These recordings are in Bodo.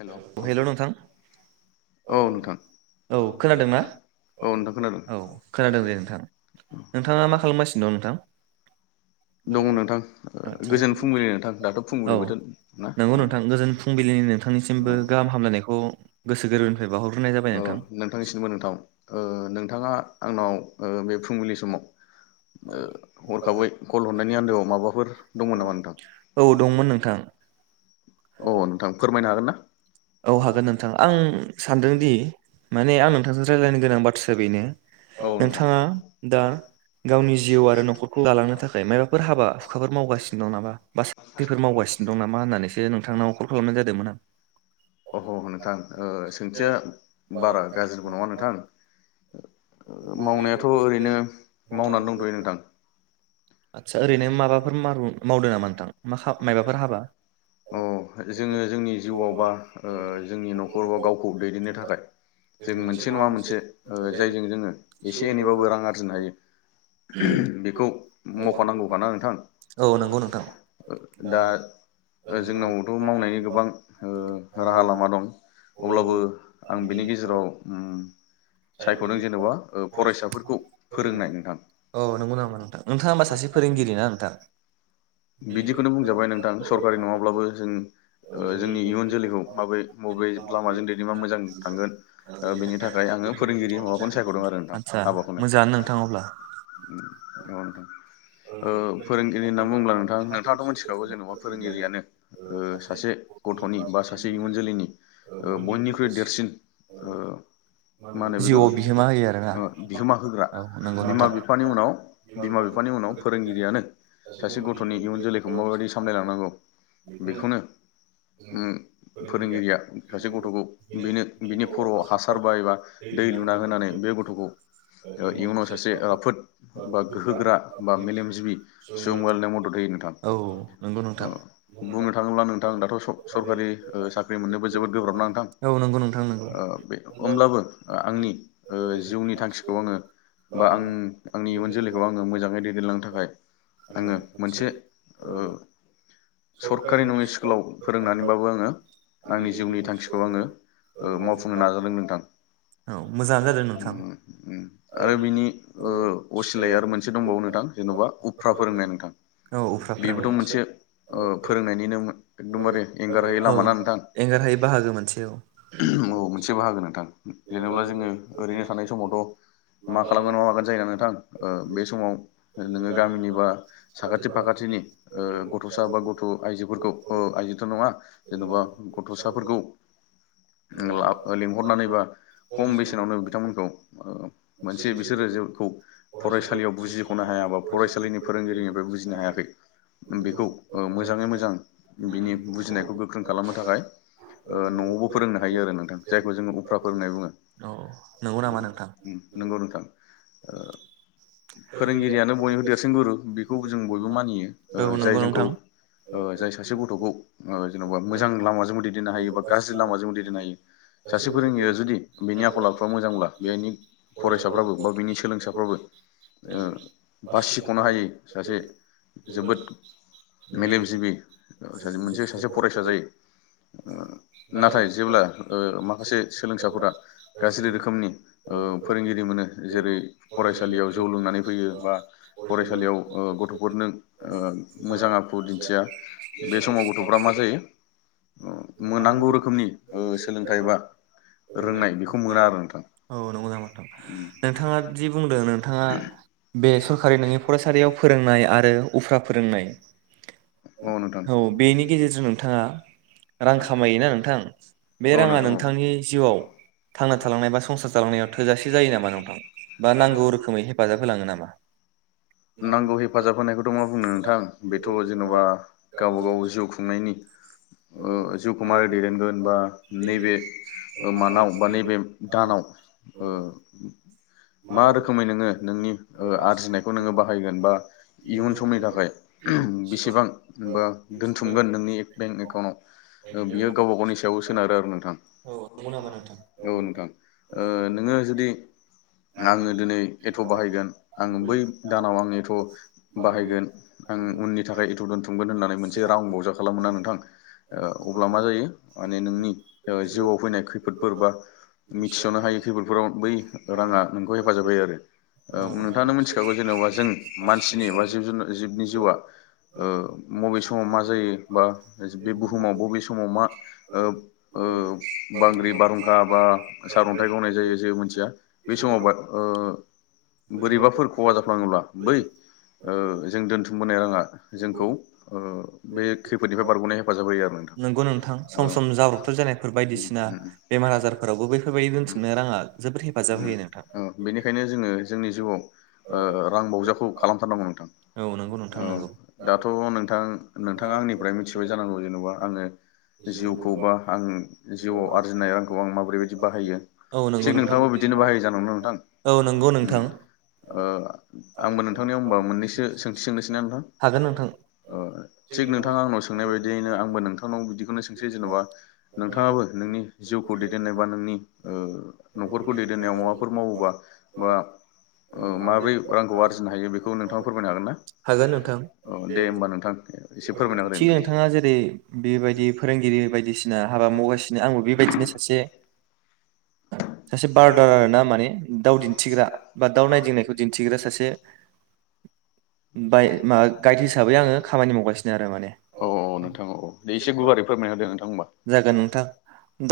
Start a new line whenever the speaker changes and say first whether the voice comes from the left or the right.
left: हेल' औ
right: हेलौ नोंथां औ नोंथां औ खोनादोंना औ
left: नोंथां खोनादों
right: औ खोनादों दे नोंथां नोंथाङा मा खालामगासिनो दं नोंथां
left: दङ नोंथां ओ
right: आदसा
left: गोजोन फुंबिलि नोंथां दाथ
right: औ
left: फुंबिलि बोथोर ना?
right: निसिमबो
left: औ
right: गाहाम हामलायनायखौ गोसो गोरबोनिफ्राय बावहरग्रोनाय जाबाय
left: औ
right: नोंथां।
left: नोंथांनिसिमबो नोंथां ओ नोंथाङा आंनाव ओ बे फुंबिलि समाव ओ हरखाबै कल हरनायनि आन्दोआव माबाफोर दंमोन नामा नोंथां
right: औ दंमोन नोंथां
left: अ नोंथां फोरमायनो हागोन ना?
right: औ हागोन नोंथां आं सानदोंदि माने आं नोंथांजों रायलायनो गोनां बाथ्राया बेनो
left: औ नोंथां
right: नोंथाङा दा गावनि जिउ आरो नखरखौ दालांनो थाखाय माबाफोर हाबा हुखाफोर मावगासिनो दं नामा बा साख्रिफोर मावगासिनो दं नामा होननानैसो नों नोंथांनाव कल खालामनाय जादोंमोन आं
left: अह नोंथां सोंथिया बारा गाज्रिबो नङा नोंथां। ओ मावनायाथ ओरैनो मावनानै दंथयो नोंथां।
right: आदसा ओरैनो माबाफोर मारुन मावदों नामा नोंथां। मा खा मायबाफोर हाबा
left: अ जोङो जोंनि जिउआव बा ओ जोंनि नखर बा गावखौ दैदेननो थाखाय जों मोनसे नङा मोनसे ओ जायजों जोङो एसे एनैबाबो रां आरजिनो हायो बेखौ मख'नांगौखाना नोंथां
right: औ नोंगौ नोंथां।
left: दा जोंनावथ मावनायनि गोबां ओ राहा लामा दं अब्लाबो आं बिनि गेजेराव उम सायख'दों जेन'बा ओ फरायसाफोरखौ फोरोंनाय नोंथां
right: [unintelligible] औ नंगौ नामा नोंथां नोंथाङा होमबा सासे फोरोंगिरि ना नोंथां?
left: बिदिखौनो बुंजाबाय नोंथां सरखारि नङाब्लाबो जों ओ जोंनि इयुन जोलैखौ माब्रै मबे लामाजों दैदेनबा मोजां थांगोन ओ बेनि थाखाय आङो फोरोंगिरि माबाखौनो सायखदों आरो नोंथां
right: आदसा
left: हाबाखौनो
right: मोजाङानो नोंथां अब्ला
left: औ नोंथां। ओ फोरोंगिरि होन्ना बुङोब्ला दा नोंथाङाथ मोन्थिखागौ जेनबा फोरोंगिरियानो ओ सासे गथनि बा सासे इयुन जोलैनि ओ बयनिख्रुइ देरसिन ओ मा होनो बेखौ
right: जिउआव बिहोमा होयो आरोना
left: बिहोमा होग्रा
right: औ नंगौ
left: बिमा
right: नोंथां
left: बिफानि उनाव बिमा बिफानि उनाव फोरोंगिरियानो सासे गथ थ नि इयुन जोलैखौ माबायदि सामलायलांनांगौ बेखौनो उम फोरोंगिरिया सासे गथखौ बेनो बिनि खर'आव हासार बा एबा दै लुना होनानै बे गथखौ इयुनाव सासे राफोद बा गोहोगोरा बा मेलेमजिबि सुबुं वानना मद फैयो नोंथां
right: औ नंगौ नोंथां
left: औ। बुंनो थाङोब्ला नोंथां दाथ स-सरखारि ओ साख्रि मोननोबो जोबोद गोब्राब ना नोंथां
right: औ नंगौ नोंथां नंगौ
left: ओ बे ओमब्ला बो आंनि ओ जिउनि थांखिखौ आङो बा आं आंनि इयुन जोलैखौ आङो मोजाङै दैदेनलांनो थाखाय आङो मोनसे ओ सरखारि नङै स्कुलाव फोरोंनानैबाबो आङो आंनि जिउनि थांखिखौ आङो ओ मावफुंनो नाजादों नोंथां।
right: औ मोजाङानो जादों
left: उम
right: नोंथां
left: उम आरो बिनि ओ असिलाया आरो मोनसे दंबावो नोंथां जेनबा उफ्रा फोरोंनाय नोंथां।
right: औ उफ्रा फोरोंनाय
left: बेबोथ' मोनसे ओ फोरोंनायनिनो एकदमबारे एंगारहै
right: औ
left: लामा ना नोंथां
right: एंगारहायै बाहागो मोनसे औ
left: औ मोनसे बाहागो नोंथां। जेनेबा जोङो ओरैनो थानाय समावथ मा खालामगोन मा मागोन जायो ना नोंथां ओ बे समाव नोङो गामिनि बा साखाथि फाखाथिनि ओ गथसा बा गथ आइजोफोरखौ आइजोथ नङा जेनबा गथसाफोरखौ ला लिंहरनानैबा खम बेसेनावनो बिथांमोनखौ ओ मोनसे बिसोरो जिखौ फरायसालियाव बुजिखनो हायाबा फरायसालिनि फोरोंगिरि बुजिनो हायाखै बेखौ मोजाङै मोजां बिनि बुजिनायखौ गोख्रों खालामनो थाखाय नआवबो फोरोंनो हायो आरो नोंथां जायखो जों उफ्रा फोरोंनाय बुङो।
right: औ नंगौ नामा नोंथां
left: उम नोंगौ नोंथां ओ फोरोंगिरियानो बयनिबो देरसिन गुरु खौ जों बयबो मानियो ओ
right: औ
left: जाय
right: नंगौ
left: जोंखौ
right: नोंथां
left: ओ जाय सासे गथखौ ओ जेनबा मोजां लामाजोंबो दैदेननो हायो बा गाज्रि लामाजोंबो दैदेननो हायो सासे फोरोंगिरिया जुदि बेनि आखल आखुआ मोजांब्ला बेनि फरायसाफ्राबो बा बिनि सोलोंसाफ्राबो ओ बासिखनो हायै सासे जोबोद मेलेमजिबि ओ मोनसे सासे फरायसा जायो ओ नाथाय जेब्ला ओ माखासे सोलों फरायसाफोरा गाज्रि रोखोमनि ओ फोरोंगिरि मोनो जेरै-फरायसालियाव जौ लोंनानै फैयो बा फरायसालियाव गथ'फोरनो ओ मोजां आखु दिन्थिया बे समाव गथ'फ्रा मा जायो ओ मोनांगौ रोखोमनि ओ सोलोंथाइ बा रोंनाय बेखौ मोना
right: [unintelligible]
left: आरो नोंथां
right: औ नंगौ नामा नोंथां? नोंथाङा जि बुंदों नोंथाङा बे सरकारि नोंङै फरायसालियाव फोरोंनाय आरो उफ्रा फोरोंनाय औ बेनि गेजेरजों नोंथाङा रां खामायोना नोंथां बे
left: औ
right: राङा
left: नोंथां औ
right: नोंथांनि जिउआव थांना थालांनाय बा संसार जालांनायाव थोजासे जायो नामा नोंथां बा नांगौ रोखोमै हेफाजाब होलाङो नामा?
left: नांगौ हेफाजाब होनायखौथ'मा बुंनो नोंथां बेथ' जेनबा गावबा गाव जिउ खुंनायनि ओ जिउखौ मारै दैदेनगोन बा नैबे ओ मानाव बा नैबे दानाव ओ मा रोखोमै नोङो नोंनि ओ आरजिनायखौ नोङो बां बाहायगोन बा इयुन समनि थाखाय बेसेबां बा दोनथुमगोन नोंनि बेंक एकाउन्टाव बियो गावबा गावनि सायावबो सोनारो आरो नोंथां। औ
right: नंगौ नामा नोंथां
left: नङा। औ नोंथां ओ नोङो जुदि आङो दिनै एट बाहायगोन आङो बै दानाव आं एथ‌' बाहायगोन आं उननि थाखाय एथ' दोनथुमगोन होननानै मोनसे रां बुरजा खालामोना नोंथां ओ अब्ला मा जायो माने नोंनि ओ जिउआव फैनाय खैफोदफोर बा मिथिस'नो हायै खैफोदफोराव बै राङा नोंखौ हेफाजाब होयो आरो ओ नोंथाङानो मिथिखागौ। जेनेबा जों मानसिनि बा जिब जुनार जिबनि जिउआ ओ बबे समाव मा जायो बा बे बुहुमाव बबे समाव मा ओ ओब बांग्रि बारहुंखा बा सारन्थाइ गावनाय जायो जेबो मिनथिया। बे समाव बा ओ बोरैबाफोर खहा जाफ्लाङोब्ला बै ओ जों दोन्थुमबोनाय राङा जोंखौ ओ बे खैफोदनिफ्राय बारग'नाय हेफाजाब होयो आरो नोंथां। औ
right: फोर जानायफोर
left: उम
right: बायदिसिना
left: उम
right: बेमार आजारफोरावबो बैफोरबायदि दोनथुमनाय राङा जोबोर हेफ
left: ओम ओ बेनिखायनो जोङो जोंनि जिउआव ओ रां बावजाखौ खालामथारनांगौ नोंथां
right: औ नंगौ नोंथां
left: औ
right: नंगौ
left: दाथ नोंथां नोंथाङा आंनिफ्राय मिथिबाय जानांगौ जेनबा आङो जिउखौ बा आं जिउआव आरजिनाय रांखौ आं माबोरैबायदि बाहायो
right: औ नंगौ
left: थिग
right: नोंथां
left: बिदिनो बाहायो जानांगौ ना नोंथां
right: औ नंगौ
left: उम
right: नोंथां
left: ओ आंबो नोंथांनियाव होमबा मोननैसो सोंथि सोंनोसै ना नोंथां
right: हागोन नोंथां
left: ओ थिग नोंथाङा आंनाव सोंनाय बायदियैनो आंबो नोंथांनाव बिदिखौनो सोंसै जेनबा नोंथाङाबो नोंनि जिउखौ दैदेननाय बा नोंनि ओ नखरखौ दैदेननायाव माबाफोर मावोबा बा ओ माब्रै रांखौ आरजिनो हायो बेखौ नोंथाङा फोरमायनो हागोन ना
right: हागोन नोंथां
left: औ दे होमबा नोंथां एसे फोरमायना होलाय
right: थिग
left: नोंथां।
right: नोंथाङा जेरै ना हाबा मावगासिनो आंबो बेबायदिनो सासे सासे बारदार आरो ना माने दाउ दिन्थिग्रा बा दाउ नायदिंनायखौ दिन्थिग्रा सासे बाय मा गाइड हिसाबै आङो खामानि मावगासिनो आरो माने।
left: औ औ नोंथां औ दे एसे गुवारै फोरमायना होदो नोंथां होमबा
right: जागोन नोंथां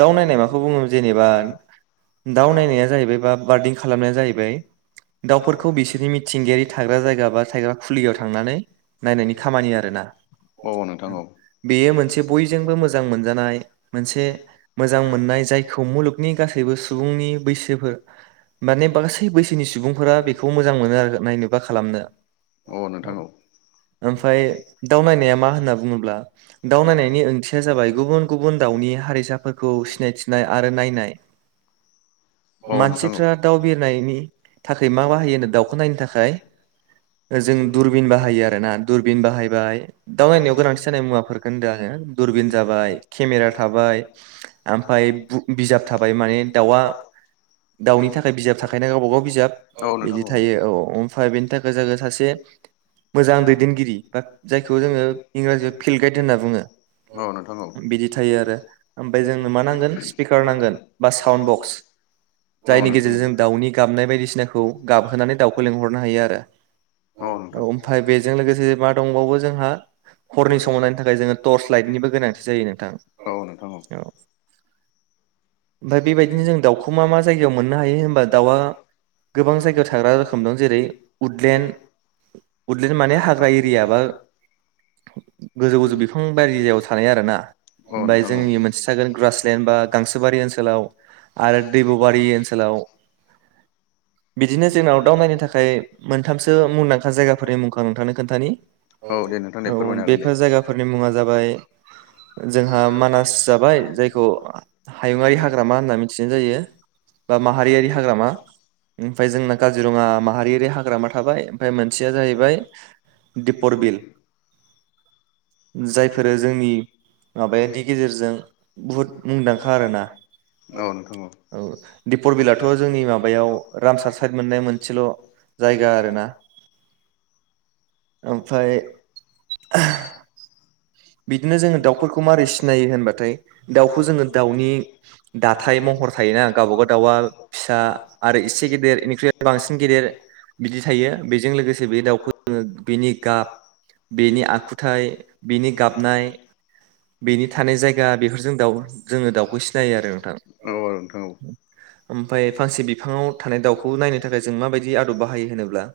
right: दाउ नायनाय माखौ बुङो जेनेबा दाउ नायनाया जाहैबाय बा बार्डिं खालामनाया जाहैबाय दाउफोरखौ बिसोरनि मिथिंगायारि थाग्रा जायगा बा थाग्रा खुलियाव थांनानै नायनायनि खामानि आरो ना
left: औ औ नोंथां औ
right: बेयो मोनसे बयजोंबो मोजां मोन जानाय मोनसे मोजां मोननाय जायखौ मुलुगनि गासैबो सुबुं नि [unintelligible] माने बांसे बैसोनि सुबुंफोरा बेखौ मोजां मोनो आरो नायनो बा खालामनो।
left: औ नोंथां औ
right: ओमफ्राय दाउ नायनाया मा होनना बुङोब्ला, दाव नायनायनि ओंथिया जाबाय गुबुन गुबुन दाउनि हारिसाफोरखौ सिनायथिनाय आरो नायनाय।
left: औ नोंथां औ
right: मानसिफ्रा दाउ बिरनायनि थाखै मा बाहायो होनदों दाउखौ नायनो थाखाय, जों दुरबिन बाहायो आरोना, दुरबिन बाहायबाय, दाउ नायनायाव गोनांथि जानाय मुवाफोरफोरखौ होनदों आङो दुरबिन जाबाय, खेमेरा थाबाय, आमफाय बु बिजाब थाबाय माने दाउ आ दाउनि थाखाय बिजाब थाखायोना गावबा गाव बिजाब
left: औ नोंथां
right: बिदि थायो। औ औ ओमफ्राय बेनि थाखो जाङो सासे मोजां दैदेनगिरि बा जायखौ जोङो इंराजियाव फिल्ड गाइद होनना बुङो
left: औ नोंथां औ
right: बिदि थायो आरो, ओमबाय जोंनो मा नांगोन स्पिकार नांगोन बा साउन्द बक्स,
left: औ
right: जायनि
left: नोंथां
right: गेजेरजो जों दाउनि गाबनाय बायदिसिनाखौ गाबहोनानै दाउखौ लिंहरनो हायो आरो।
left: औ औ नोंथां
right: ओमफाय बेजों लोगोसे मा दंबावो जोंहा हरनि समाव नायनो थाखाय जोङो टर्च लाइटनिबो गोनांथि जा यो नोंथां।
left: औ औ नोंथां
right: औ ओमफाय बेबायदिनो जों दाउखौ मा मा जायगायाव मोननो हायो होनबा दाउआ गोबां जायगायाव थाग्रा रोखोम दं। जेरै उदलेण्ड उदलेण्ड माने हाग्रा एरिया बा गोजौ गोजौ बिफां बारियाव थानाय आरो ना।
left: औ
right: ओमबाय
left: नोंथां औ
right: जोंनि मोनसे थागोन ग्रासलेण्ड बा गांसोबारि ओनसोला आरो दैबुबारि ओनसोलाव बिदिनो जोंनाव दाव नायनो थाखाय मोनथामसो मुंदांखा जायगाफोरनि मुंखां नोंथांनो खोन्थानि,
left: औ दे नोंथां
right: औ
left: दे फोरमायनो हागोन दे।
right: बेफोर जायगाफोरनि मुङा जाबाय जोंहा मानास जाबाय जायखौ हायुङारि हाग्रा थिजायो माहारियारि हाग्रामा ओमफ्राय जोंना काजिरङा माहारियारि हाग्रामा थाबाय ओमफ्राय मोनसेया जाहैबाय दिपर बिल जायफोरो जोंनि माबानि गेजेरजों बुहुद मुंदांखा आरोना औ दिपरबिलाथ' जोंनि माबायाव रामसार साइद मोननाय मोनसेल' जायगा आरोना
left: [inaudible]
right: ओमफ्राय बिदिनो जोङो दाउ दाउफोरखौ माबोरै सिनायो होनबाथाय दाउखौ जोङो दाउनि दाथाय महर थायोना गावबागाव दाउआ फिसा आरो एसे गेदेर इनिख्रुइय बांसिन गेदेर बिदि थायो बेजों लोगोसे बे दाउखौ जोङो बिनि गाब बिनि आखुथायाइ बिनि गाबनाय बेनि थानाय जायगा बेफोरजों दाउ जोङो दाउखौ सिनायो आरो नोंथां
left: औ औ नोंथां औ
right: ओमफ्राय फांसे बिफाङाव थानाय दाउखौ नायनो थाखाय जों माबायदि आदब बाहायो होनोब्ला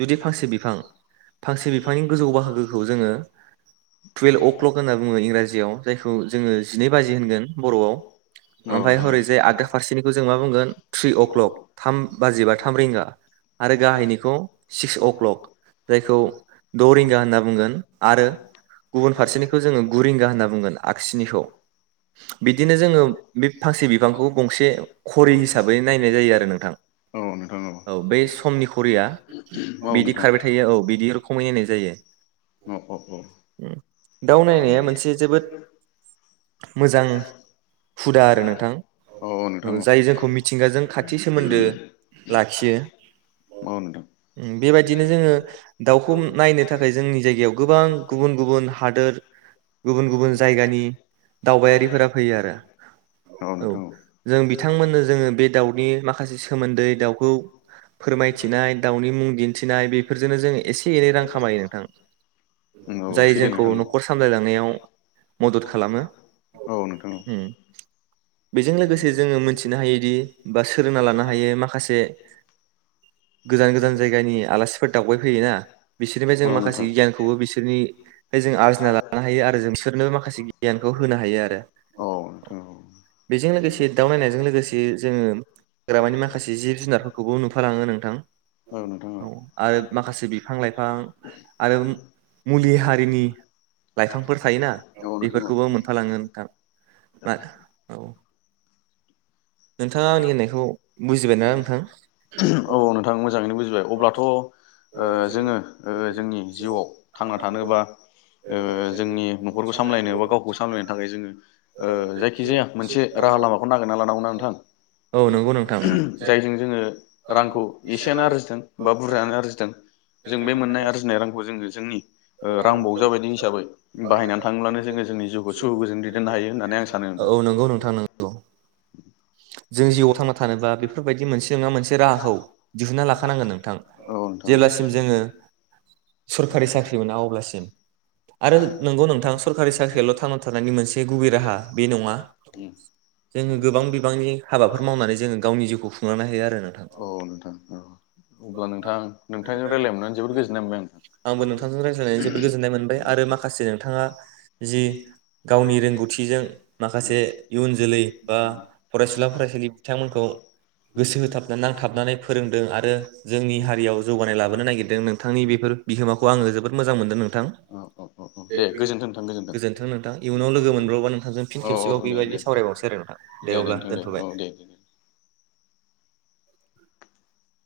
right: जुदि फांसे बिफां फांसे बिफांनि गोजौ बाहागोखौ जोङो टुवेल्भ अक होनना बुङो इंराजियाव जायखौ जोङो जिनै बाजि होनगोन बरआव
left: औ
right: ओमफ्राय
left: नोंथां
right: हरै जाय आगदा फारसेनिखौ जों मा बुंगोन थ्रि अ क्लक थाम बाजिबा थाम रिंगा आरो गाहायनिखौ सिक्स अ क्लक जायखौ दरिंगा होनना बुंगोन आरो गुबुन फारसेनि जोङो गु रिंगा होन्ना बुंगोन आगसिनिखौ बिदिनो जोङो बे फांसे बिफांखौ गंसे घरि हिसाबै नायनाय जायो आरो नोंथां
left: औ नोंथां
right: औ बै समनि गारिया
left: औ
right: बिदि
left: नोंथां
right: खारबाय थायो बिरखमायनाय जायो
left: औ
right: दाउ नायनाया मोनसे जोबोद मोजां हुदा आरो नोंथां
left: औ नोंथां औ
right: जाय जोंखौ मिथिंगाजों खाथि सोमोन्दो लाखियो
left: औ नोंथां
right: बेबायदिनो जोङो दाउखौ नायनो थाखाय जोंनि जायगायाव गोबां गुबुन गुबुन हादोर गुबुन गुबुन जायगानि दावबायारिफोरा फैयो आरो औ जों बिथांमोननो जोङो बे दाउनि माखासे सोमोन्दै दाउखौ फोरमायथिनाय दाउनि मुं दिन्थिनाय बेफोरजोंनो जों एसे एनै रां खामायो नोंथां जाय
left: सैथो
right: जों औ
left: नोंथां
right: नं नखर सामलाय लांनायाव मदद खालामो
left: औ नोंथां
right: ओ बेजों लोगोसे जोङो मोनथिनो हायोदि बा सोलोंना लानो हायो माखासे गोजान गोजान जायगानि आलासिफोर दावबायफैयोना बिसोरनिफ्राय
left: औ
right: जों माखासे
left: नोंथां
right: गियानखौबो बिसोरनि जों आरजिना लानो हायो आरो जों बिसोरनो माखासे गियानखौ होनो हायो आरो
left: औ नोंथां
right: बेजों लोगोसे दाउ नायनायजों लोगोसे जोङो हाग्रामानि माखासे जिब जुनारफोरखौबो नुफालाङो नोंथां
left: औ दङो आरो माखासे दंफां लाइफां आरो मुलि हा
right: हारिनि लाइफांफोर थायोना
left: औ
right: बेफोरखौबो मोनफालाांगोन नोंथां औ
left: नोंथाङा आंनि बुंनायखौ बुजिबायना नोंथां औ नोंथां मोजाङैनो बुजिबाय अब्लाथ जोङो जोंनि जिउआव थांना थानोबा जोंनि नखरखौ सामलायनो बा गावखौ सामलायनो थाखाय जोङो जायखिजाया मोनसे राहा लामाखौ नागिरना लानांगौना नोंथां
right: औ नंगौ नोंथां
left: जायजों जोङो रांखौ एसेयानो आरजिदों बा बुरजायानो आरजिदों जों बे मोननाय आरजिनाय रांखौ जोङो जोंनि रांबाव हिसाबै बायनानै थाङोब्लानो जोङो जोंनि जिउखौ सुखु गोजोन दैदेननो हायो होननानै आं सानो होनदों
right: औ नंगौ नोंथां नंगौ जों जिउआव थांना थानोब्ला बेफोरबायदि मोनसे नङा मोनसे राहाखौ दिहुनना लाखानांगोन नोंथां
left: औ नोंथां
right: जेलासिम जोङो सरखारि साख्रि मोना अब्लासिम
left: आरो नंगौ नोंथां सरखारि साख्रिलयाल थांना थानायनि मोनसे गुबै राहा बे नङा उम जोङो गोबां बिबांनि
right: हाबाफोर मावनानै जोङो गावनि जिउखौ खुंलानो हायो आरो नोंथां अ
left: औ नोंथां औ अब्ला नोंथां नोंथांजों रायज्लाय मोननानै जोबोद गोजोननाय मोनबाय आं
right: [unintelligible] आंबो नोंथांजों रायज्लायनानै जोबोद गोजोन्नाय मोनो आरो माखासे नोंथाङा जि गावनि रोंगौथिजों माखासे इयुन जोलै बा फरायसुला फराय बिथांमोनखौ गोसो होथाबना नांथाबनानै फोरोंदों आरो जोंनि हारियाव जौगानाय लाबोनो नागिरदों नोंथांनि बेफोर बिहोमाखौ आङो जोबोद मोजां मोनदों नोंथां
left: औ औ औ औ
right: दे गोजोनथों
left: गोजोन्थों नोंथां
right: गोजोन्थों नोंथां इयुनाव लोगो मोनब्लावबा नोंथांजों फिन
left: औ औ
right: खेबसेबाव
left: दे
right: बेबायदि
left: दे
right: सावरायबावनोसै आरो नोंथां दे अब्ला दोनथबाय
left: औ दे
right: [inaudible]